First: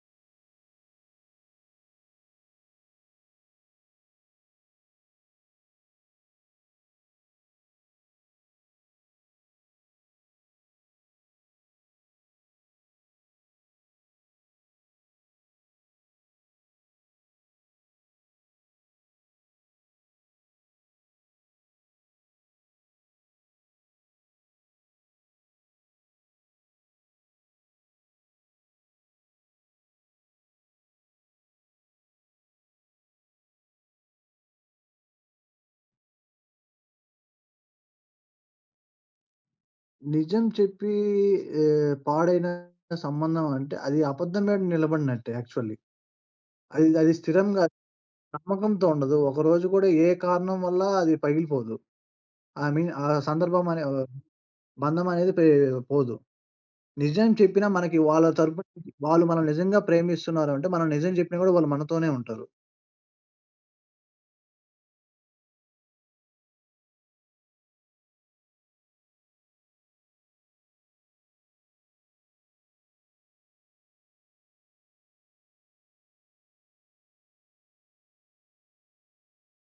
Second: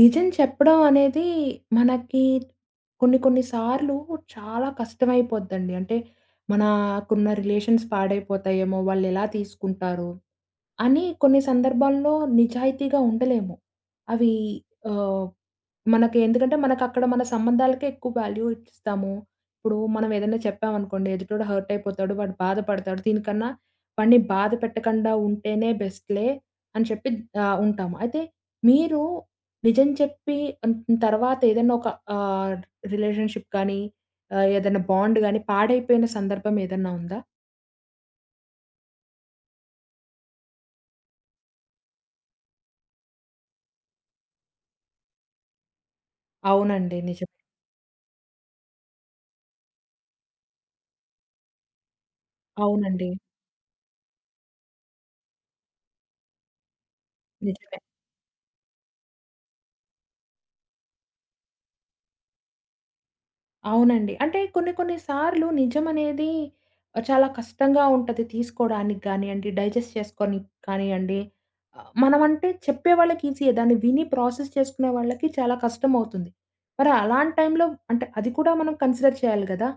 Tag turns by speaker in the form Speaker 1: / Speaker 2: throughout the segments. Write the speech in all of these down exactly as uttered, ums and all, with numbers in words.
Speaker 1: నిజం చెప్పడం అనేది మనకి కొన్ని కొన్ని సార్లు చాలా కష్టమైపోద్దండి. అంటే మనకున్న రిలేషన్స్ పాడైపోతాయేమో! వాళ్ళెలా తీసుకుంటారో! అని కొన్ని సందర్భాల్లో నిజాయితీగా ఉండలేము. అవి ఆహ్, మనకి ఎందుకంటే మనకక్కడ మన సంబంధాలకే ఎక్కువ వాల్యూ ఇస్తాము. ఇప్పుడు మనం ఏదైనా చెప్పామనుకోండి ఎదుటోడు హర్ట్ అయిపోతాడు. వాడు బాధపడతాడు. దీనికన్నా వాడిని బాధ పెట్టకుండా ఉంటేనే బెస్ట్‌లే అని చెప్పి ఆహ్, ఉంటాము. అయితే మీరు నిజం చెప్పి అన్ తర్వాత ఏదైనా ఒక ఆహ్, రిలేషన్‌షిప్ కానీ ఆహ్, ఏదైనా బాండ్ గాని పాడైపోయిన సందర్భం ఏదన్నా ఉందా?
Speaker 2: నిజం చెప్పి ఆహ్, పాడైన సంబంధం అంటే అది అబద్ధం మీద నిలబడినట్టే యాక్చువల్లీ. అది
Speaker 1: అవునండి.
Speaker 2: అది
Speaker 1: నిజమే.
Speaker 2: స్థిరంగా నమ్మకంతో ఉండదు. ఒకరోజు కూడా ఏ కారణం వల్ల అది పగిలిపోదు. ఐ మీన్ ఆ
Speaker 1: అవునండి.
Speaker 2: సందర్భం అనే ఆహ్, బంధం అనేది పే పోదు. నిజం చెప్పినా
Speaker 1: నిజమే.
Speaker 2: మనకి వాళ్ళ తరపున వాళ్ళు మనం నిజంగా ప్రేమిస్తున్నారు అంటే, మనం నిజం చెప్పినా కూడా వాళ్ళు మనతోనే ఉంటారు.
Speaker 1: అవునండి. అంటే కొన్ని కొన్ని సార్లు నిజమనేది ఆహ్, చాలా కష్టంగా ఉంటది తీసుకోడానికి గానియండి, డైజెస్ట్ చేసుకోనికి కానియండి. ఆహ్, మనమంటే చెప్పే వాళ్ళకి ఈజీయే. దాన్ని విని ప్రాసెస్ చేసుకునే వాళ్ళకి చాలా కష్టమవుతుంది. మరి అలాంటి టైంలో అంటే అది కూడా మనం కన్సిడర్ చేయాలి గదా!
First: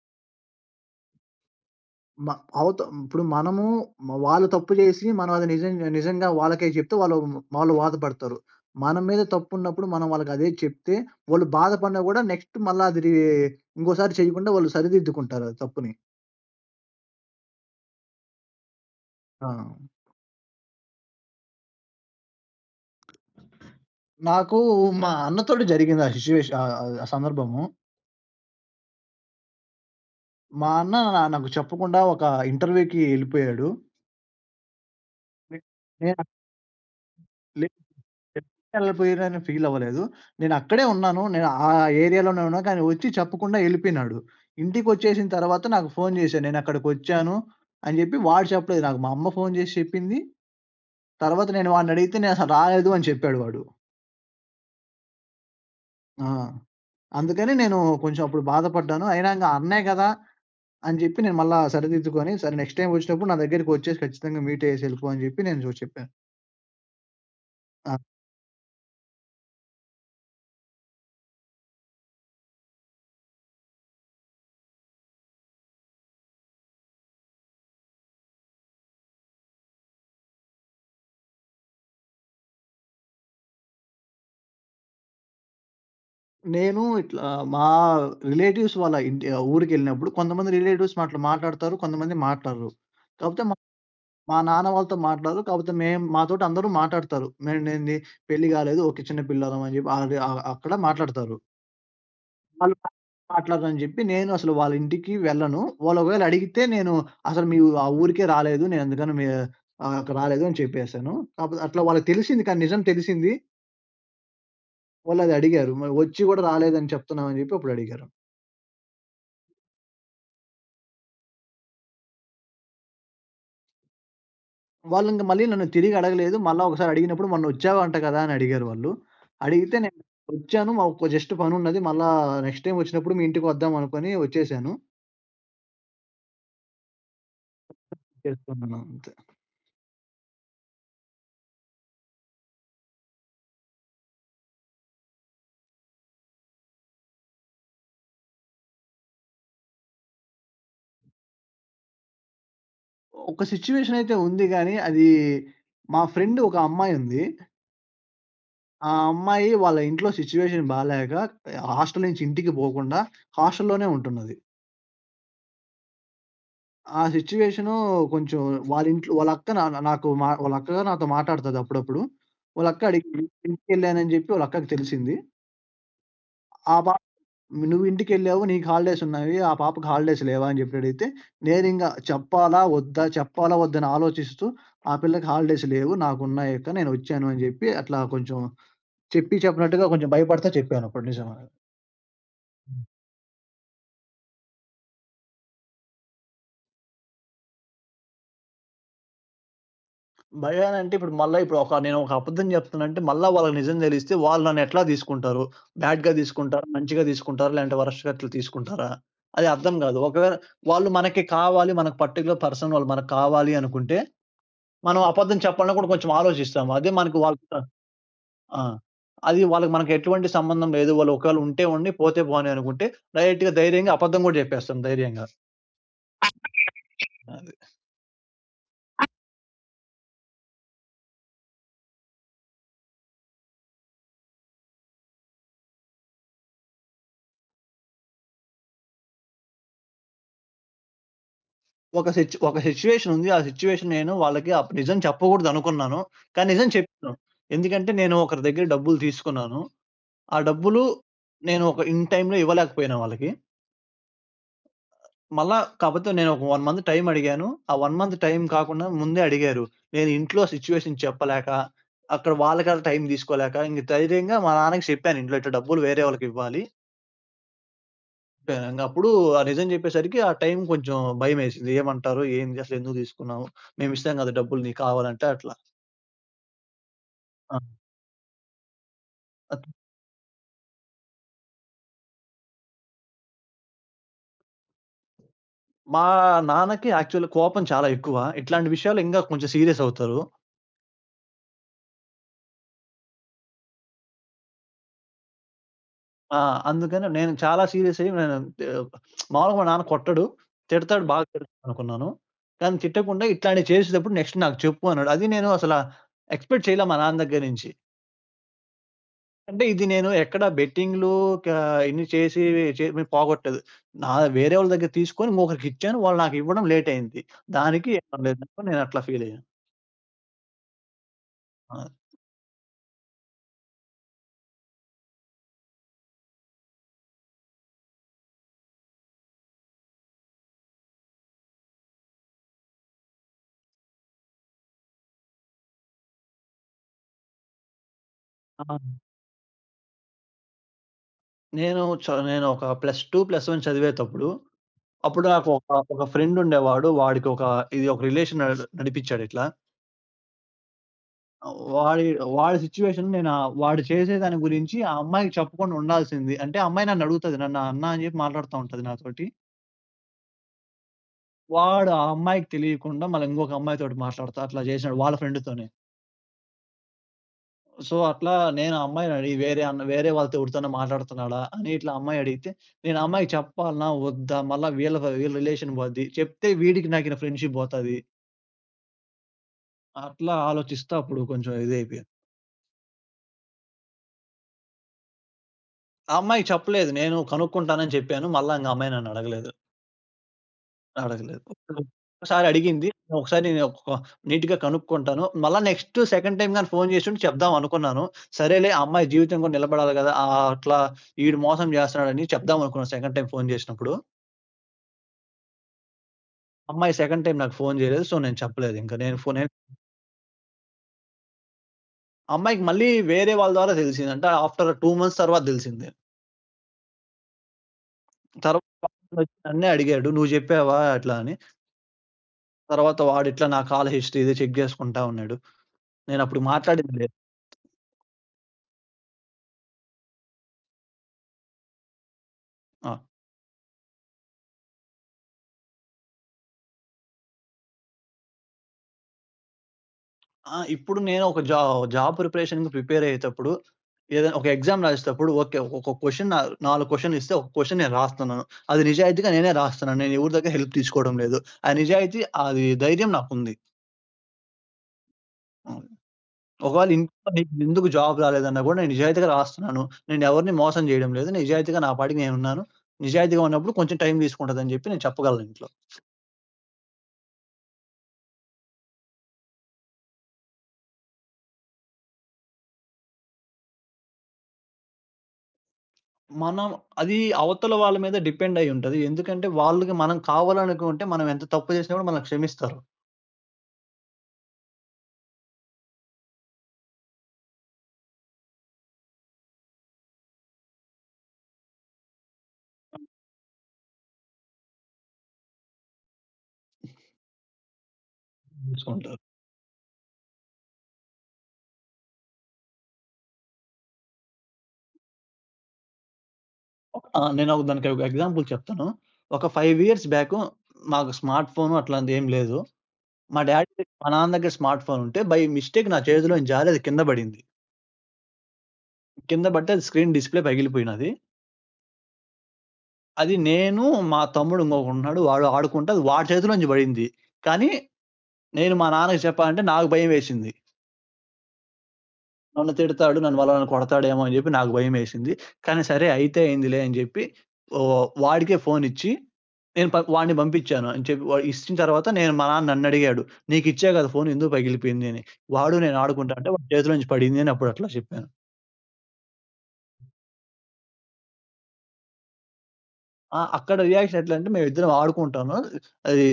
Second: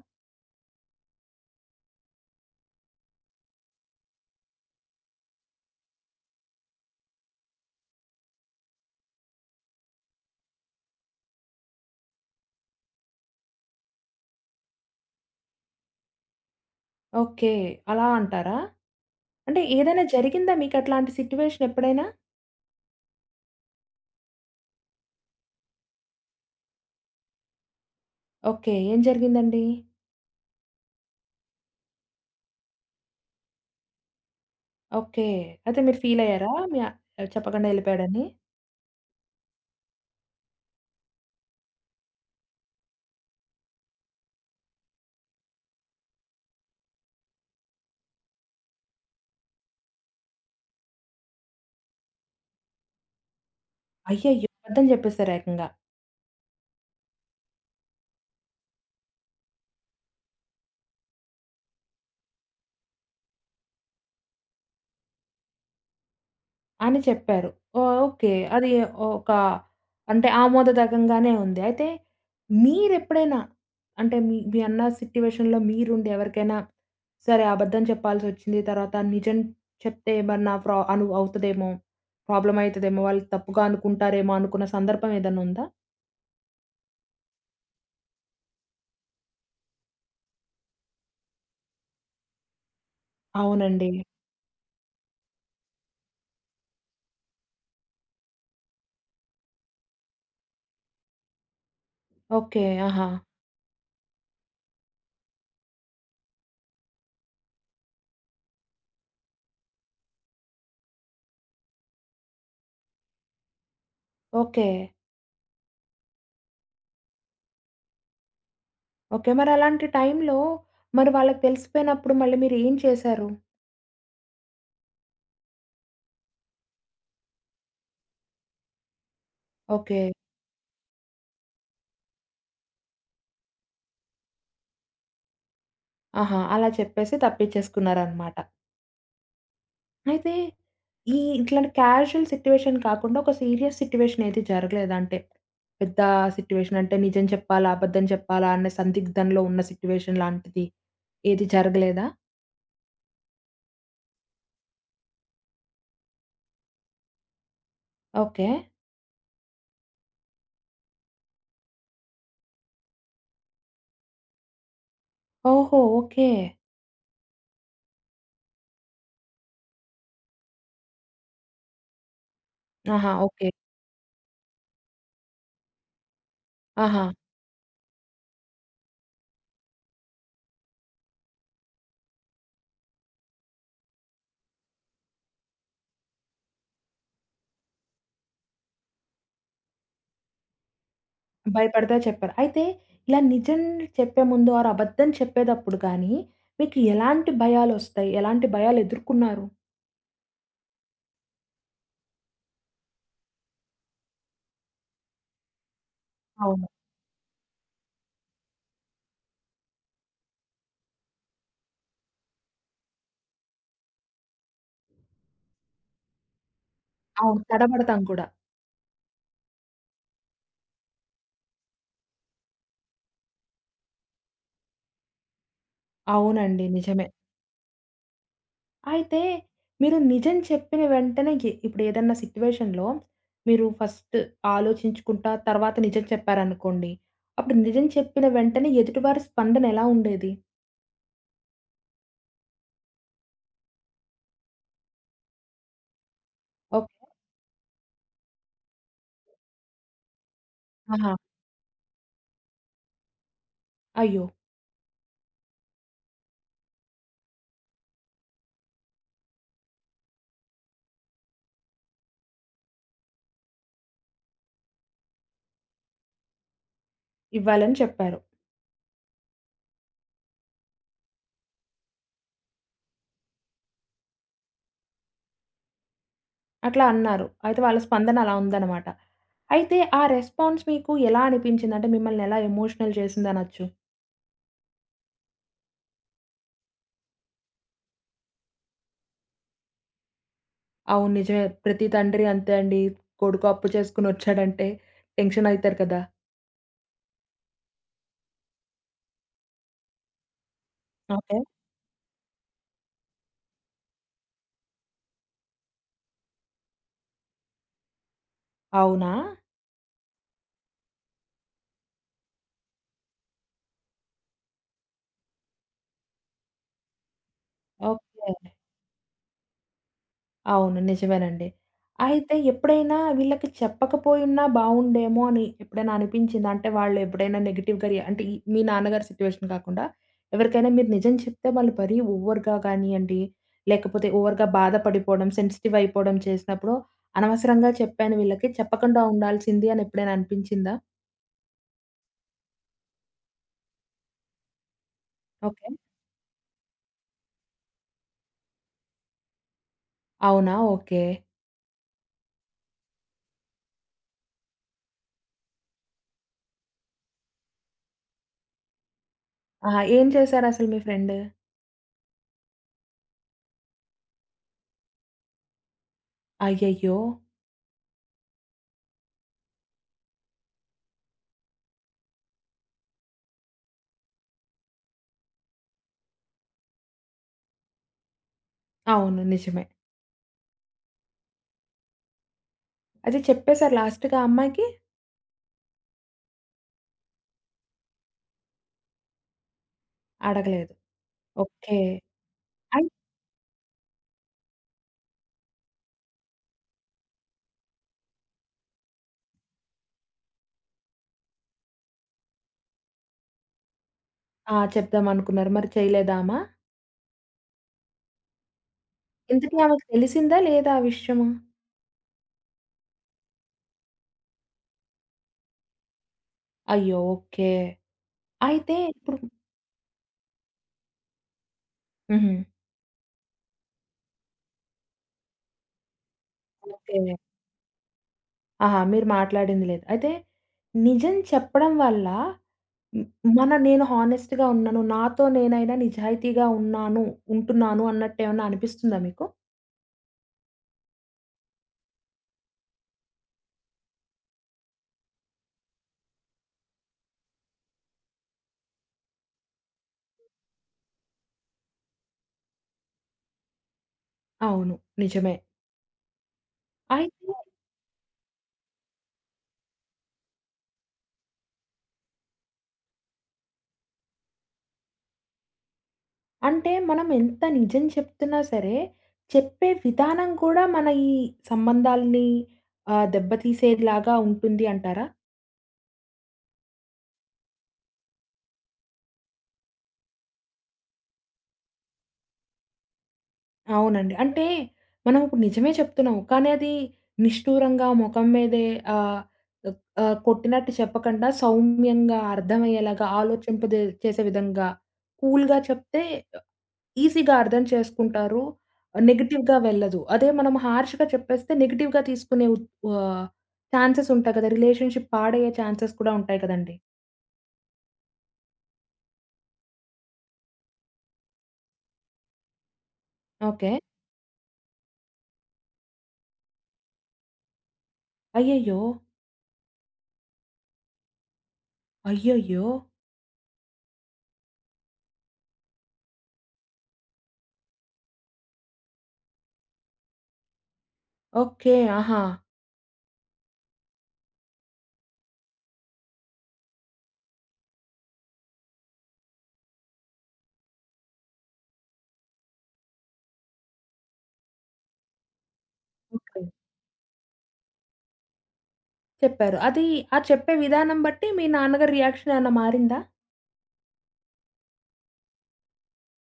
Speaker 2: మ అవత ఇప్పుడు మనము మ వాళ్ళు తప్పు జేసి మనం అది నిజం నిజంగా వాళ్ళకే జెప్తే వాళ్ళు వాళ్ళు బాధపడతారు. మన మీద తప్పున్నప్పుడు మనం వాళ్ళకదే చెప్తే, వాళ్ళు బాధపడినా గూడా నెక్స్ట్ మళ్ళా అది రి ఇంకోసారి చేయకుండా వాళ్ళు సరిదిద్దుకుంటారు ఆ తప్పుని.
Speaker 1: ఓకే. అలా అంటారా?
Speaker 2: ఆ!
Speaker 1: అంటే ఏదైనా జరిగిందా మీకట్లాంటి సిట్యుయేషన్ ఎప్పుడైనా?
Speaker 2: నాకు మా అన్నతోటి జరిగింది ఆ సిట్యుయేషన్ ఆహ్, ఆహ్, ఆ సందర్భము.
Speaker 1: ఓకే. ఏం జరిగిందండి?
Speaker 2: మా అన్న నా- నాకు చెప్పకుండా ఒక ఇంటర్వ్యూకి ఎళ్ళిపోయాడు.
Speaker 1: ఓకే.
Speaker 2: నే
Speaker 1: అయితే మీరు
Speaker 2: నేను
Speaker 1: ఫీలయ్యారా? మీ ఆ- చెప్పకుండా ఎళ్ళిపోయాడని?
Speaker 2: ఎళ్ళిపోయానని ఫీల్ అవ్వలేదు. నేనక్కడే ఉన్నాను. నేను ఆ ఏరియాలోనే ఉన్నాను. కానీ వచ్చి చెప్పకుండా ఎళ్ళిపోయినాడు. ఇంటికొచ్చేసిన తర్వాత నాకు ఫోను జేశాడు. నేనక్కడికొచ్చాను అని జెప్పి వాడు చెప్పలేదు నాకు. మా అమ్మ ఫోను జేసి చెప్పింది. తర్వాత నేను వాడినడిగితే నేనసలు రాలేదు అని చెప్పాడు వాడు.
Speaker 1: అయ్యయ్యో! అబద్ధం చెప్పేసారు ఏకంగా.
Speaker 2: ఆ! అందుకని నేను కొంచెం అప్పుడు బాధపడ్డాను. అయినా ఇంగ అన్నే గదా! అని జెప్పి నేను మళ్ళా సరిదిద్దుకొని, సరే నెక్స్ట్ టైమ్ ఒచ్చినప్పుడు నా దగ్గరికొచ్చేసి ఖచ్చితంగా మీట్ అయ్యేసి ఎళ్ళిపో అని జెప్పి నేను జో చెప్పాను.
Speaker 1: అని చెప్పారు.
Speaker 2: ఆ!
Speaker 1: ఓహ్! ఓకే. అది ఒక అంటే ఆమోదదకంగానే ఉంది. అయితే మీరెప్పుడైనా అంటే మీ మీ అన్న సిట్యుయేషన్‌లో మీరుండి ఎవరికైనా సరే అబద్ధం చెప్పాల్సొచ్చింది. తర్వాత నిజం చెప్తే ఏమన్నా ప్రా అను అవుతదేమో, ప్రాబ్లమ్ అయితదేమో, వాళ్ళు తప్పుగా అనుకుంటారేమో అనుకున్న సందర్భం ఏదన్నా ఉందా?
Speaker 2: నేను ఇట్లా మా రిలేటివ్స్ వాళ్ళ ఇంటి ఆహ్, ఊరికెళ్ళినప్పుడు కొంతమంది రిలేటివ్స్ అట్లా మాట్లాడతారు. కొంతమంది మాట్లాడరు. కాకపోతే మా
Speaker 1: అవునండి.
Speaker 2: మా నాన్న వాళ్ళతో మాట్లాడరు. కాకపోతే మేము మాతోటి అందరూ మాట్లాడతారు. మేమేంది పెళ్లి కాలేదు. ఓకే. చిన్న పిల్లోలం అని చెప్పి ఆడ ఆహ్, అక్కడ మాట్లాడతారు.
Speaker 1: ఓకే.
Speaker 2: వాళ్ళు
Speaker 1: ఆహా!
Speaker 2: మాట్లాడరని చెప్పి నేను అసలు వాళ్ళ ఇంటికి వెళ్ళను. వాళ్ళు ఒకవేళ అడిగితే నేను అసలు మీ ఆ ఊరికే రాలేదు. నేను అందుకని మీ ఆహ్, అక్కడ రాలేదు అని చెప్పేసాను. కాకపోతే అట్లా వాళ్ళకి తెలిసింది కానీ నిజం తెలిసింది.
Speaker 1: ఓకే.
Speaker 2: వాళ్ళది అడిగారు. మరి వచ్చి కూడా రాలేదని చెప్తున్నామని చెప్పి అప్పుడు అడిగారు.
Speaker 1: ఓకే. మరలాంటి టైంలో మరి వాళ్ళకి తెలిసిపోయినప్పుడు మళ్ళీ మీరేం చేశారు?
Speaker 2: వాళ్ళింక మళ్ళీ నన్ను తిరిగి అడగలేదు. మళ్ళా ఒకసారి అడిగినప్పుడు "మొన్నొచ్చావంట కదా!" అని అడిగారు వాళ్ళు. అడిగితే నేను
Speaker 1: ఓకే.
Speaker 2: వచ్చాను. మాకు జస్ట్ పనున్నది. మళ్ళా నెక్స్ట్ టైమ్ వచ్చినప్పుడు మీ ఇంటికి వద్దాం అనుకోని వచ్చేసాను.
Speaker 1: ఆహా! అలా చెప్పేసి తప్పించేసుకున్నారనమాట.
Speaker 2: చేసుకున్నాను అంతే.
Speaker 1: అయితే ఈ ఇట్లాంటి క్యాజువల్ సిట్యుయేషన్ కాకుండా, ఒక సీరియస్ సిట్యుయేషన్ ఏది జరగలేదా? అంటే పెద్ద సిట్యుయేషన్ అంటే నిజం చెప్పాలా? అబద్ధం చెప్పాలా? అన్న సందిగ్ధంలో ఉన్న సిట్యుయేషన్ లాంటిది ఏది జరగలేదా?
Speaker 2: ఒక సిట్యుయేషన్ అయితే ఉంది గానీ, అది మా ఫ్రెండ్ ఒక అమ్మాయి ఉంది.
Speaker 1: ఓకే.
Speaker 2: ఆ అమ్మాయి వాళ్ళ ఇంట్లో సిట్యుయేషన్ బాలేక హాస్టల్ నుంచి ఇంటికి పోకుండా హాస్టల్‌లోనే ఉంటున్నది.
Speaker 1: ఓహో! ఓకే.
Speaker 2: ఆ సిట్యుయేషను కొంచెం వాళ్ళింట్లో వాళ్ళక్క నా నాకు మా వాళ్ళక్క నాతో మాటాడతది అప్పుడప్పుడు. వాళ్ళక్క
Speaker 1: ఆహా!
Speaker 2: అడిగింది.
Speaker 1: ఓకే.
Speaker 2: ఇంటికెళ్ళానని జెప్పి వాళ్ళక్కకి తెలిసింది. ఆ పాప
Speaker 1: ఆహా!
Speaker 2: "నువ్వింటికెళ్ళావు. నీకు హాలిడేస్ ఉన్నాయి. ఆ పాపకి హాలిడేస్ లేవా?" అని జెప్పి అడిగితే, నేనింగ చెప్పాలా? వద్దా? చెప్పాలా? వద్దా? అని ఆలోచిస్తూ "ఆ పిల్లకి హాలిడేస్ లేవు. నాకున్నాయక్క. నేనొచ్చాను" అని జెప్పి అట్లా కొంచెం చెప్పి చెప్పినట్టుగా కొంచెం భయపడతా చెప్పానప్పుడు నిజమనగా.
Speaker 1: భయపడతా చెప్పారు. అయితే ఇలా నిజం చెప్పే ముందు ఆర్ అబద్ధం చెప్పేటప్పుడు గానీ, మీకు ఎలాంటి భయాలొస్తాయి? ఎలాంటి భయాలు ఎదుర్కొన్నారు?
Speaker 2: భయాలంటే ఇప్పుడు మళ్ళా ఇప్పుడు ఒక నేనొక అబద్ధం జెప్తనంటే మళ్ళా వాళ్ళకి నిజం దెలిస్తే వాళ్ళు నన్నెట్లా దీసుకుంటారు? బ్యాడ్‌గా దీసుకుంటారా?
Speaker 1: అవును.
Speaker 2: మంచిగా దీసుకుంటారా? లేదంటే వరస్ట్‌గా అట్లా తీసుకుంటారా? అది అర్థం గాదు. ఒకవేళ వాళ్ళు మనకి కావాలి, మనకు పర్టిక్యులర్ పర్సన్ వాళ్ళు మనకు కావాలి అనుకుంటే, మనం అబద్ధం చెప్పాలని కూడా కొంచెం ఆలోచిస్తాము. అదే మనకు
Speaker 1: అవును.
Speaker 2: వాళ్ళతో
Speaker 1: తడబడతాం కూడా.
Speaker 2: ఆ! అది వాళ్ళకి మనకి ఎటువంటి సంబంధం లేదు. వాళ్ళు ఒకవేళ ఉంటే ఉండి, పోతే పోనీ అనుకుంటే డైరెక్ట్‌గా ధైర్యంగా అబద్ధం గూడా జెప్పేస్తాం ధైర్యంగా.
Speaker 1: అవునండి. నిజమే.
Speaker 2: అది.
Speaker 1: అయితే మీరు నిజం చెప్పిన వెంటనే ఎ ఇప్పుడేదన్నా సిట్యుయేషన్‌లో మీరు ఫస్ట్ ఆలోచించుకుంటా తర్వాత నిజం చెప్పారనుకోండి. అప్పుడు నిజం చెప్పిన వెంటనే ఎదుటివారి స్పందన ఎలా ఉండేది?
Speaker 2: ఒక సిట్యు ఒక సిట్యుయేషన్ ఉంది. ఆ సిట్యుయేషన్ నేను వాళ్ళకి అప్పుడు నిజం చెప్పకూడదనుకున్నాను. కానీ నిజం
Speaker 1: ఓకే.
Speaker 2: చెప్పాను. ఎందుకంటే నేను ఒకరి దగ్గర డబ్బులు తీసుకున్నాను. ఆ డబ్బులు
Speaker 1: ఆహా!
Speaker 2: నేను ఒక ఇన్ టైమ్‌లో ఇవ్వలేకపోయాను వాళ్ళకి.
Speaker 1: అయ్యో!
Speaker 2: మళ్ళా కాపోతే నేను ఒక 1 మంత్ టైమ్ అడిగాను. ఆ ఒక మంత్ టైమ్ కాకుండా ముందే అడిగారు. నేను ఇంట్లో సిట్యుయేషన్ చెప్పలేక, అక్కడ వాళ్ళకి ఆళ్ళ టైమ్ తీసుకోలేక ఇంక ధైర్యంగా మా నాన్నకి చెప్పాను. ఇంట్లో ఇట్లా డబ్బులు వేరే వాళ్ళకివ్వాలి.
Speaker 1: ఇవ్వాలని చెప్పారు.
Speaker 2: ఇంగప్పుడు ఆ నిజం జెప్పేసరికి ఆ టైం కొంచెం భయమేసింది. ఏమంటారో, ఏంది అసలెందుకు తీసుకున్నావు? మేమిస్తాం గదా! డబ్బులు నీకు కావాలంటే అట్లా.
Speaker 1: అట్లా అన్నారు.
Speaker 2: ఆ!
Speaker 1: అయితే వాళ్ళ స్పందన అలా ఉందన్నమాట.
Speaker 2: అత్
Speaker 1: అయితే ఆ రెస్పాన్స్ మీకు ఎలా అనిపించింది? అంటే మిమ్మల్ని ఎలా ఎమోషనల్ చేసిందనొచ్చు.
Speaker 2: మా నాన్నకి యాక్చువల్‌గా కోపం చాలా ఎక్కువ. ఇట్లాంటి విషయాలు ఇంగా కొంచెం సీరియస్ అవుతారు.
Speaker 1: అవును నిజమే. ప్రతి తండ్రి అంతే అండి. కొడుకు అప్పు చేసుకొని వచ్చాడంటే టెన్షన్ అయితారు కదా!
Speaker 2: ఆ! అందుకని నేను చాలా సీరియస్ అయ్యి నేను ఆహ్, మామూలుగా మా నాన్న కొట్టడు. తిడతాడు, బాగా
Speaker 1: ఓకే.
Speaker 2: తిడతాడు అనుకున్నాను. కానీ తిట్టకుండా ఇట్లాంటివి చేసేటప్పుడు నెక్స్ట్ నాకు చెప్పు అన్నాడు. అది నేను అసల ఎక్స్‌పెక్ట్ చేయలే మా నాన్న దగ్గర నుంచి.
Speaker 1: అవునా?
Speaker 2: అంటే ఇది నేను ఎక్కడ బెట్టింగ్‌లు క ఇన్ని చేసి చే మేము పోగొట్టలేదు. నా వేరే వాళ్ళ దగ్గర తీసుకొని ఇంకొకరికిచ్చాను. వాళ్ళు నాకివ్వడం లేట్ అయింది. దానికి ఏం
Speaker 1: ఓకే.
Speaker 2: లేదు. నేను అట్లా ఫీల్ అయ్యాను.
Speaker 1: అవును. నిజమేనండి.
Speaker 2: ఆ!
Speaker 1: అయితే ఎప్పుడైనా వీళ్ళకి చెప్పకపోయున్నా బావుండేమో అని ఎప్పుడైనా అనిపించిందా? అంటే వాళ్ళు ఎప్పుడైనా నెగెటివ్‌గా రి అంటే ఈ మీ నాన్నగారి సిట్యుయేషన్ కాకుండా ఎవరికైనా మీరు నిజం చెప్తే వాళ్ళు మరీ ఓవర్‌గా కానియ్యండి, లేకపోతే ఓవర్‌గా బాధపడిపోవడం, సెన్సిటివ్ అయిపోవడం చేసినప్పుడు అనవసరంగా చెప్పాను వీళ్ళకి,
Speaker 2: ఆ!
Speaker 1: చెప్పకుండా ఉండాల్సింది అని ఎప్పుడైనా అనిపించిందా?
Speaker 2: నేను చ నేను ఒక ప్లస్ టూ, ప్లస్ వన్ చదివేతప్పుడు అప్పుడు నాకు
Speaker 1: ఓకే.
Speaker 2: ఒక ఒక ఫ్రెండ్ ఉండేవాడు. వాడికి ఒక ఇది ఒక రిలేషన్ నడ్ నడిపించాడు ఇట్లా.
Speaker 1: అవునా? ఓకే.
Speaker 2: వాడి వాడి సిట్యుయేషన్ నేను ఆహ్, వాడు చేసే దాని గురించి ఆ అమ్మాయికి చెప్పకుండా ఉండాల్సింది. అంటే ఆ అమ్మాయి నన్ను అడుగుతది. నన్ను అన్నా అని చెప్పి మాట్లాడుతా ఉంటది నాతోటి.
Speaker 1: ఆహా! ఏం చేశారసలు మీ ఫ్రెండ్?
Speaker 2: వాడు ఆ అమ్మాయికి తెలియకుండా మళ్ళా ఇంకొక అమ్మాయితోటి మాట్లాడుతా అట్లా చేశాడు వాళ్ళ ఫ్రెండ్‌తోనే.
Speaker 1: అయ్యయ్యో!
Speaker 2: సో, అట్లా నేను ఆ అమ్మాయిని అడిగి వేరే అన్న వేరే వాళ్ళతో ఎవరితోనో మాట్లాడుతున్నాడా అని ఇట్లా అమ్మాయి అడిగితే, నేను ఆ అమ్మాయికి చెప్పాలనా? వద్దా? మళ్ళా వీళ్ళ వీళ్ళ రిలేషన్ పోద్ది. చెప్తే వీడికి నాకిన ఫ్రెండ్‌షిప్ పోతది.
Speaker 1: అవును. నిజమే.
Speaker 2: అట్లా ఆలోచిస్తా అప్పుడు కొంచెం ఇదైపోయాను.
Speaker 1: అయితే చెప్పేసారు లాస్ట్‌గా ఆ అమ్మాయికి?
Speaker 2: ఆ అమ్మాయికి చెప్పలేదు. నేను కనుక్కుంటానని చెప్పాను. మళ్ళా ఇంక ఆ అమ్మాయి నన్ను అడగలేదు.
Speaker 1: అడగలేదు.
Speaker 2: అడగలేదు.
Speaker 1: ఓకే.
Speaker 2: ఒక్కసారి అడిగింది.
Speaker 1: అయి
Speaker 2: ఒకసారి నేను ఒక నీట్‌గా కనుక్కుంటాను. మళ్ళా నెక్స్ట్ సెకండ్ టైమ్ గాని ఫోను చేసుంటే చెప్దాం అనుకున్నాను. సరేలే ఆ అమ్మాయి జీవితం కూడా నిలబడాలి గదా! ఆహ్, అట్లా ఈడు మోసం చేస్తున్నాడని చెప్దాం అనుకున్నాను సెకండ్ టైమ్ ఫోను చేసినప్పుడు.
Speaker 1: ఆ! చెప్దామనుకున్నారు. మరి చేయలేదామా?
Speaker 2: అమ్మాయి సెకండ్ టైమ్ నాకు ఫోను చేయలేదు. సో, నేను చెప్పలేదు ఇంక. నేను ఫో నేను
Speaker 1: ఇంతకీ ఆమెకు తెలిసిందా లేదా ఆ విషయము?
Speaker 2: అమ్మాయికి మళ్ళీ వేరే వాళ్ళ ద్వారా తెలిసింది. అంటే ఆఫ్టర్ రెండు మంత్స్ తర్వాత తెలిసింది.
Speaker 1: అయ్యో! ఓకే. అయితే
Speaker 2: తర్వాత
Speaker 1: ఇప్పుడు
Speaker 2: వచ్చి నన్నే అడిగాడు. "నువ్వు చెప్పావా?" అట్లా అని.
Speaker 1: హుహు.
Speaker 2: తర్వాత వాడిట్లా నా కాల్ హిస్టరీ ఇది చెక్ చేసుకుంటా ఉన్నాడు. నేనప్పుడు మాట్లాడింది
Speaker 1: ఓకే.
Speaker 2: లేదు.
Speaker 1: ఆహా! మీరు మాట్లాడింది లేదు. అయితే నిజం చెప్పడం వల్ల
Speaker 2: ఆ!
Speaker 1: హ్మ్, మన నేను హానెస్ట్‌గా ఉన్నాను. నాతో నేనైనా నిజాయితీగా ఉన్నాను, ఉంటున్నాను అన్నట్టేమన్నా అనిపిస్తుందా మీకు?
Speaker 2: ఆ! ఇప్పుడు నేను ఒక జా జాబ్ ప్రిపరేషన్‌కి ప్రిపేర్ అయ్యేటప్పుడు, ఏదైనా ఒక ఎగ్జామ్ రాసేటప్పుడు ఓకే. ఒక క్వెషన్ నా నాలుగు క్వెషన్‌లు ఇస్తే, ఒక క్వెషన్ నేను రాస్తున్నాను. అది నిజాయితీగా నేనే రాస్తున్నాను. నేను ఎవరి దగ్గర హెల్ప్ తీసుకోవడం లేదు. ఆ నిజాయితీ అది ధైర్యం నాకుంది.
Speaker 1: అవును. నిజమే.
Speaker 2: హ్మ్. ఒకవేళ
Speaker 1: అయితే
Speaker 2: ఇంట్లో నీకెందుకు జాబ్ రాలేదన్నా కూడా నేను నిజాయితీగా రాస్తున్నాను. నేను ఎవరిని మోసం చేయడం లేదు. నిజాయితీగా నా పాటికి నేనున్నాను. నిజాయితీగా ఉన్నప్పుడు కొంచెం టైం తీసుకుంటదని చెప్పి నేను చెప్పగలను ఇంట్లో.
Speaker 1: అంటే మనం ఎంత నిజం చెప్తున్నా సరే, చెప్పే విధానం కూడా మన ఈ సంబంధాల్ని ఆహ్, దెబ్బతీసేలాగా ఉంటుంది అంటారా?
Speaker 2: మనం అది అవతల వాళ్ళ మీద డిపెండ్ అయ్యి ఉంటది. ఎందుకంటే వాళ్ళకి మనం కావాలనుకుంటే మనం ఎంత తప్పు చేసినా కూడా మనల్ని క్షమిస్తారు.
Speaker 1: అవునండి. అంటే మనం ఇప్పుడు నిజమే చెప్తున్నాం. కానీ అది నిష్ఠూరంగా మొఖం మీదే ఆహ్, ఆహ్, ఆహ్, కొట్టినట్టు చెప్పకుండా సౌమ్యంగా అర్థమయ్యేలాగా ఆలోచింపజే చేసే విధంగా కూల్‌గా చెప్తే ఈసీగా అర్థం చేసుకుంటారు.
Speaker 2: చూసుకుంటారు.
Speaker 1: నెగెటివ్‌గా వెళ్ళదు. అదే మనం హార్ష్‌గా చెప్పేస్తే నెగెటివ్‌గా తీసుకునే ఉత్ ఆహ్, ఛాన్సెస్ ఉంటాయి కదా! రిలేషన్‌షిప్ పాడయ్యే ఛాన్సెస్ కూడా ఉంటాయి కదండీ!
Speaker 2: ఆ! నేనొక దానికి ఒక ఎగ్జాంపుల్ చెప్తాను. ఒక ఐదు ఇయర్స్ బ్యాకు మాకు స్మార్ట్ ఫోను అట్లాంటిదేం లేదు. మా
Speaker 1: ఓకే.
Speaker 2: డ్యాడీ మా నాన్న దగ్గర స్మార్ట్ ఫోన్ ఉంటే బై మిస్టేక్ నా చేతిలోంచి జారి అది కింద పడింది.
Speaker 1: అయ్యయ్యో!
Speaker 2: కింద పడితే అది స్క్రీన్ డిస్‌ప్లే పగిలిపోయినది.
Speaker 1: అయ్యయ్యో!
Speaker 2: అది నేను, మా తమ్ముడు ఇంకొకడున్నాడు. వాడు ఆడుకుంటే అది వాడి చేతిలోంచి పడింది. కానీ నేను మా నాన్నకి చెప్పాలంటే నాకు భయం వేసింది.
Speaker 1: ఓకే. ఆహా!
Speaker 2: నన్ను తిడతాడు. నన్ను వాళ్ళ నన్ను కొడతాడేమో అని జెప్పి నాకు భయమేసింది. కానీ సరే అయితే అయిందిలే అని జెప్పి ఓహ్! వాడికే ఫోనిచ్చి నేను ప వాడిని పంపించాను అని చెప్పి వాడు ఇచ్చిన తర్వాత నేను మా నాన్న నన్నడిగాడు. "నీకిచ్చా గదా ఫోను ఎందుకు పగిలిపోయింది" అని. వాడు నేను ఆడుకుంటా
Speaker 1: ఓకే.
Speaker 2: అంటే వాడి చేతిలో నుంచి పడింది అని అప్పుడు అట్లా చెప్పాను.
Speaker 1: చెప్పారు. అది ఆ చెప్పే విధానం బట్టి మీ నాన్నగారి రియాక్షన్ ఏమన్నా మారిందా?
Speaker 2: ఆ! అక్కడ రియాక్షన్ ఎట్లంటే మేమిద్దరం ఆడుకుంటాను. అది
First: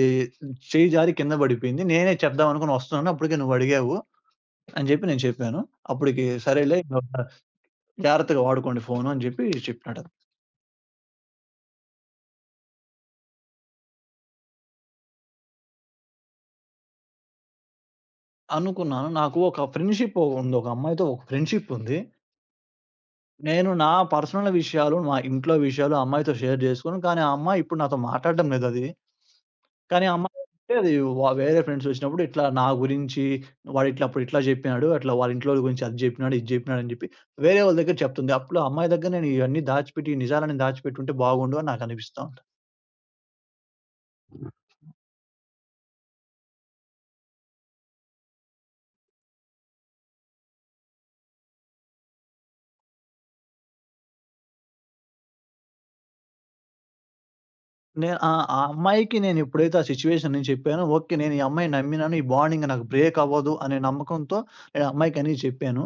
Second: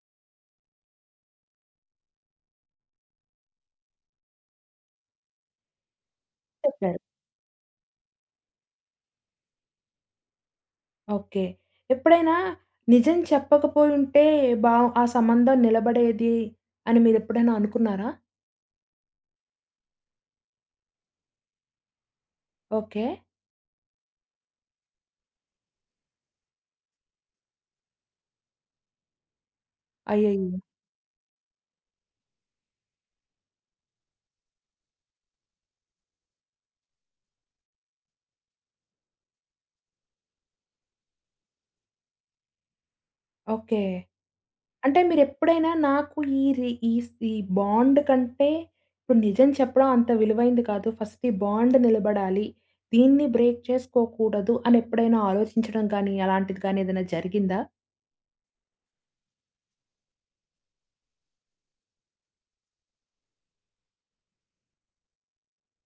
Speaker 2: చెయ్యి జారి కింద పడిపోయింది. నేనే చెప్దాం అనుకుని వస్తున్నాను. అప్పటికే నువ్వడిగావు అని జెప్పి నేను చెప్పాను. అప్పటికి సరేలే
Speaker 1: చెప్పారు.
Speaker 2: ఇంకా జాగ్రత్తగా వాడుకోండి ఫోను అని జెప్పి చెప్పినాడు.
Speaker 1: ఓకే. ఎప్పుడైనా నిజం చెప్పకపోయుంటే బావ్ ఆ సంబంధం నిలబడేది అని మీరెప్పుడైనా అనుకున్నారా?
Speaker 2: అనుకున్నాను. నాకు ఒక ఫ్రెండ్‌షిప్ ఉంది. ఒక అమ్మాయితో ఒక ఫ్రెండ్‌షిప్ ఉంది.
Speaker 1: ఓకే.
Speaker 2: నేను నా పర్సనల్ విషయాలు, మా ఇంట్లో విషయాలు ఆ అమ్మాయితో షేర్ జేసుకోను. కానీ ఆ అమ్మాయి ఇప్పుడు నాతో మాట్లాడడం లేదది. కానీ ఆ అమ్మాయి
Speaker 1: అయ్యయ్యో!
Speaker 2: అంటే అది వ వేరే ఫ్రెండ్స్ వచ్చినప్పుడు ఇట్లా నా గురించి వాడిట్లా అప్పుడు ఇట్లా జెప్పినాడు. అట్లా వాళ్ళ ఇంట్లోళ్ళ గురించి అది జెప్పినాడు, ఇది జెప్పినాడు అని జెప్పి వేరే వాళ్ళ దగ్గర చెప్తుంది. అప్పుడు ఆ అమ్మాయి దగ్గర నేను ఇయన్నీ దాచిపెట్టి, ఈ నిజాలన్నీ దాచిపెట్టుంటే బాగుండు అని నాకు అనిపిస్తా ఉంటది.
Speaker 1: ఓకే. అంటే మీరెప్పుడైనా నాకు ఈ రి ఈ స్ ఈ బాండ్ కంటే ఇప్పుడు నిజం చెప్పడం అంత విలువైంది కాదు. ఫస్ట్ ఈ బాండ్ నిలబడాలి. దీన్ని బ్రేక్ చేసుకోకూడదు అని ఎప్పుడైనా ఆలోచించడం గానీ, అలాంటిది గానీ ఏదైనా జరిగిందా?
Speaker 2: నేను ఆ! ఆ అమ్మాయికి నేను ఎప్పుడైతే ఆ సిట్యుయేషన్ నేను చెప్పానో, ఓకే. నేను ఈ అమ్మాయిని నమ్మినాను. ఈ బాండింగ్ నాకు బ్రేక్ అవ్వదు అనే నమ్మకంతో నేను ఆ అమ్మాయికి అన్నీ చెప్పాను.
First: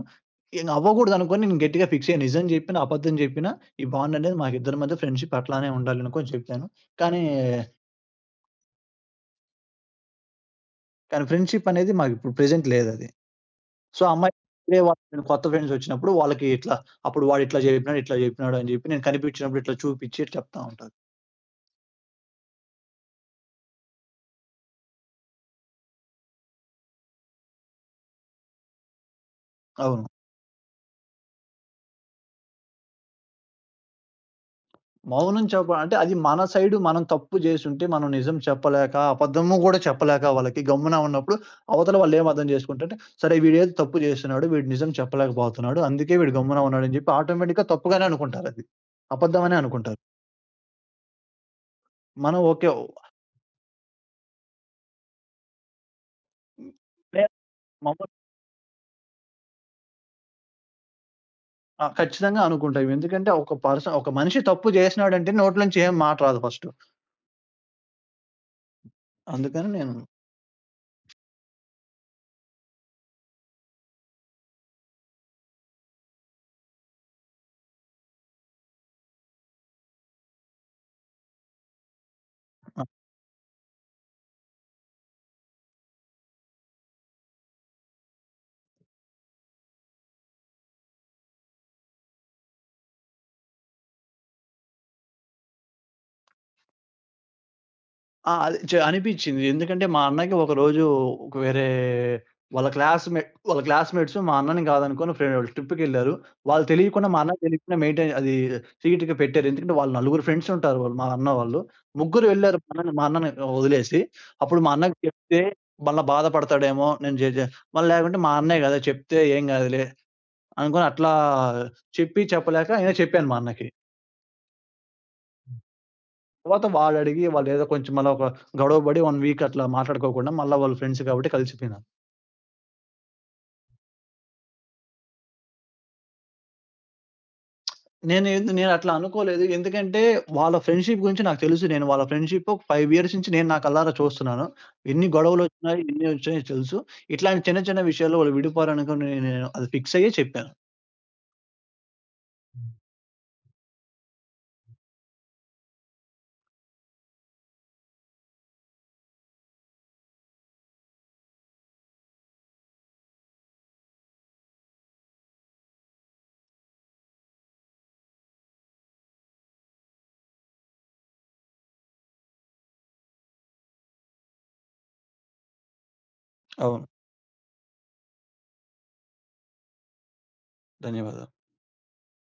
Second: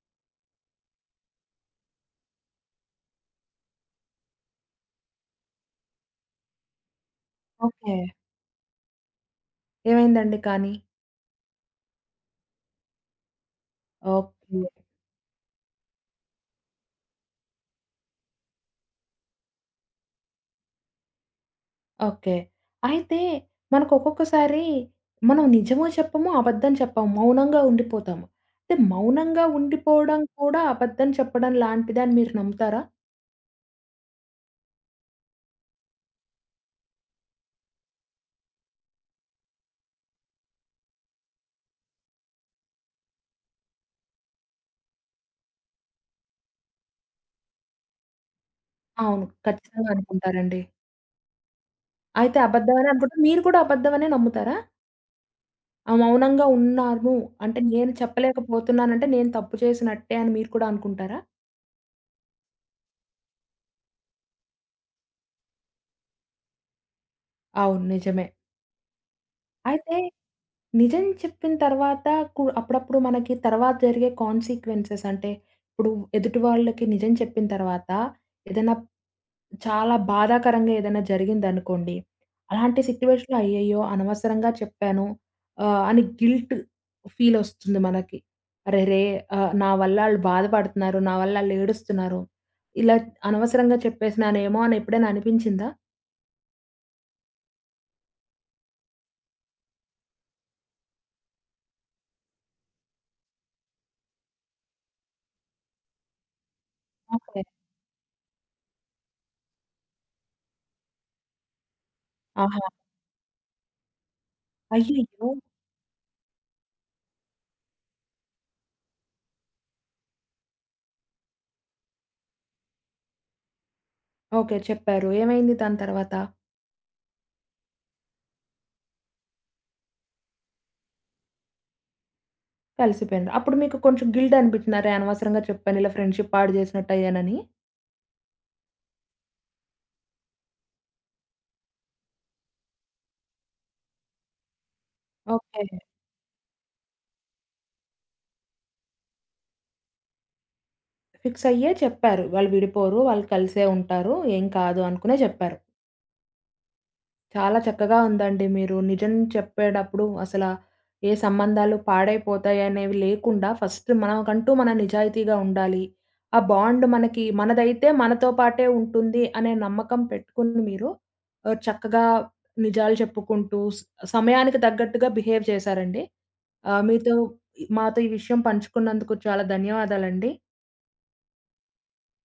Speaker 2: ఇంగ అవ్వకూడదు అనుకోని నేను గట్టిగా ఫిక్స్ అయ్యాను. నిజం చెప్పినా, అబద్ధం చెప్పినా ఈ బాండ్ అనేది మాకిద్దరి మధ్య ఫ్రెండ్‌షిప్ అట్లానే ఉండాలి అనుకోని చెప్పాను. కానీ,
Speaker 1: ఓకే. ఏమైందండి కానీ?
Speaker 2: కానీ ఫ్రెండ్‌షిప్ అనేది మాకు ఇప్పుడు ప్రెజెంట్ లేదది. సో, ఆ అమ్మాయి
Speaker 1: ఓకే.
Speaker 2: వేరే వాళ్ళు కొత్త ఫ్రెండ్స్ వచ్చినప్పుడు వాళ్ళకి ఇట్లా అప్పుడు వాడిట్లా చెప్పినాడు, ఇట్లా చెప్పినాడు అని చెప్పి నేను కనిపించినప్పుడు ఇట్లా చూపించి ఇట్లా చెప్తా ఉంటాను.
Speaker 1: ఓకే. అయితే మనకు ఒక్కొక్కసారి మనం నిజము చెప్పము, అబద్ధం చెప్పము. మౌనంగా ఉండిపోతాము. అంటే మౌనంగా
Speaker 2: అవును.
Speaker 1: ఉండిపోవడం కూడా అబద్ధం చెప్పడం లాంటిదని మీరు నమ్ముతారా?
Speaker 2: మౌనం చెప్ప అంటే అది మన సైడు మనం తప్పు జేసుంటే మనం నిజం చెప్పలేక, అబద్ధము గూడా చెప్పలేక వాళ్ళకి గమ్మున ఉన్నప్పుడు అవతల వాళ్ళేం అర్థం జేసుకుంటారంటే, సరే వీడేదో తప్పు జేస్తున్నాడు. వీడు నిజం చెప్పలేకపోతున్నాడు. అందుకే వీడు గమ్మున ఉన్నాడని జెప్పి ఆటోమేటిక్‌గా తప్పుగానే అనుకుంటారది.
Speaker 1: అవును.
Speaker 2: అబద్ధమనే
Speaker 1: ఖచ్చితంగా
Speaker 2: అనుకుంటారు.
Speaker 1: అనుకుంటారండి. అయితే
Speaker 2: మనం ఓకే.
Speaker 1: అబద్ధమనే అనుకుంటా. మీరు కూడా అబద్ధమనే నమ్ముతారా? ఆ! మౌనంగా ఉన్నాను
Speaker 2: లే
Speaker 1: అంటే, నేను
Speaker 2: మమ్ము
Speaker 1: చెప్పలేకపోతున్నానంటే నేను తప్పు చేసినట్టే అని మీరు కూడా అనుకుంటారా?
Speaker 2: ఆ! ఖచ్చితంగా అనుకుంటాం. ఎందుకంటే ఒక పర్సన్ ఒక మనిషి తప్పు జేసినాడంటే నోట్లోంచి ఏం మాట రాదు ఫస్టు.
Speaker 1: అవును. నిజమే.
Speaker 2: అందుకని నేను
Speaker 1: అయితే నిజం చెప్పిన తర్వాత కు అప్పుడప్పుడు మనకి తర్వాత జరిగే కాన్సిక్వెన్సెస్ అంటే, ఇప్పుడు ఎదుటి వాళ్ళకి నిజం చెప్పిన తర్వాత ఏదైనా చాలా బాధాకరంగా ఏదైనా జరిగిందనుకోండి. అలాంటి
Speaker 2: ఆ!
Speaker 1: సిట్యుయేషన్‌లో అయ్యయ్యో! అనవసరంగా చెప్పాను ఆహ్, అని గిల్ట్ ఫీలొస్తుంది మనకి. అరెరే! ఆహ్, నా వల్ల ఆళ్ళు బాధపడుతున్నారు. నా వల్ల ఆళ్ళు ఏడుస్తున్నారు. ఇలా అనవసరంగా చెప్పేసినానేమో అని ఎప్పుడైనా అనిపించిందా?
Speaker 2: ఆ! అది చ అనిపిచ్చింది. ఎందుకంటే మా అన్నకి ఒకరోజు ఒక వేరే వాళ్ళ క్లాస్‌మేట్ వాళ్ళ క్లాస్‌మేట్స్ మా అన్నని కాదనుకోని ఫ్రె ట్రిప్‌కెళ్లారు. వాళ్ళు తెలియకుండా మా అన్నకి
Speaker 1: ఓకే.
Speaker 2: తెలియకుండా మెయింటైన్ అది సీట్‌కి పెట్టారు. ఎందుకంటే వాళ్ళు నలుగురు ఫ్రెండ్స్ ఉంటారు వాళ్ళు మా అన్న వాళ్ళు. ముగ్గురు వెళ్లారు
Speaker 1: ఆహా!
Speaker 2: మా అన్నని మా అన్నని వదిలేసి. అప్పుడు మా అన్నకి
Speaker 1: అయ్యయ్యో!
Speaker 2: చెప్తే మళ్ళా బాధపడతాడేమో నేను జే జే మళ్ళీ లేకుంటే మా అన్నే గదా! చెప్తే ఏం గాదులే అనుకోని అట్లా చెప్పి చెప్పలేక నేనే చెప్పాను మా అన్నకి.
Speaker 1: ఓకే. చెప్పారు. ఏమైంది దాని తర్వాత?
Speaker 2: తర్వాత వాడడిగి వాళ్ళేదో కొంచెం మళ్ళా ఒక గొడవ పడి ఒక వీక్ అట్లా మాట్లాడుకోకుండా మళ్ళా వాళ్ళు ఫ్రెండ్స్ కాబట్టి కలిసిపోయినారు.
Speaker 1: కలిసిపోయిండ్రు. అప్పుడు మీకు కొంచెం గిల్ట్ అనిపించిందా? అరే! అనవసరంగా చెప్పాను ఇలా ఫ్రెండ్‌షిప్ పాడు చేసినట్టయ్యానని.
Speaker 2: నేనేంది నేనట్లా అనుకోలేదు. ఎందుకంటే వాళ్ళ ఫ్రెండ్‌షిప్ గురించి నాకు తెలుసు. నేను వాళ్ళ ఫ్రెండ్‌షిప్ ఒక ఐదు ఇయర్స్ నుంచి నేను నా కళ్ళారా చూస్తున్నాను. ఎన్ని
Speaker 1: ఓకే.
Speaker 2: గొడవలొచ్చినాయి, ఎన్ని వచ్చాయో తెలుసు. ఇట్లాంటి చిన్న చిన్న విషయాల్లో వాళ్ళు విడిపోరనుకోని నేను అది ఫిక్స్ అయ్యే చెప్పాను.
Speaker 1: ఫిక్స్ అయ్యే చెప్పారు. వాళ్ళు విడిపోరు. వాళ్ళు కలిసే ఉంటారు. ఏం కాదు అనుకునే చెప్పారు. చాలా చక్కగా ఉందండి. మీరు నిజం చెప్పేటప్పుడు అసల ఏ సంబంధాలు పాడైపోతాయి అనేవి లేకుండా ఫస్ట్ మనకంటూ మన నిజాయితీగా ఉండాలి. ఆ బాండ్ మనకి మనదైతే మనతో పాటే ఉంటుంది అనే నమ్మకం పెట్టుకుని మీరు ఆహ్, చక్కగా నిజాలు చెప్పుకుంటూ స్ సమయానికి తగ్గట్టుగా బిహేవ్ చేశారండి. ఆహ్,
Speaker 2: అవును.
Speaker 1: మీతో మాతో ఈ విషయం పంచుకున్నందుకు చాలా ధన్యవాదాలండి.
Speaker 2: ధన్యవాదాలు.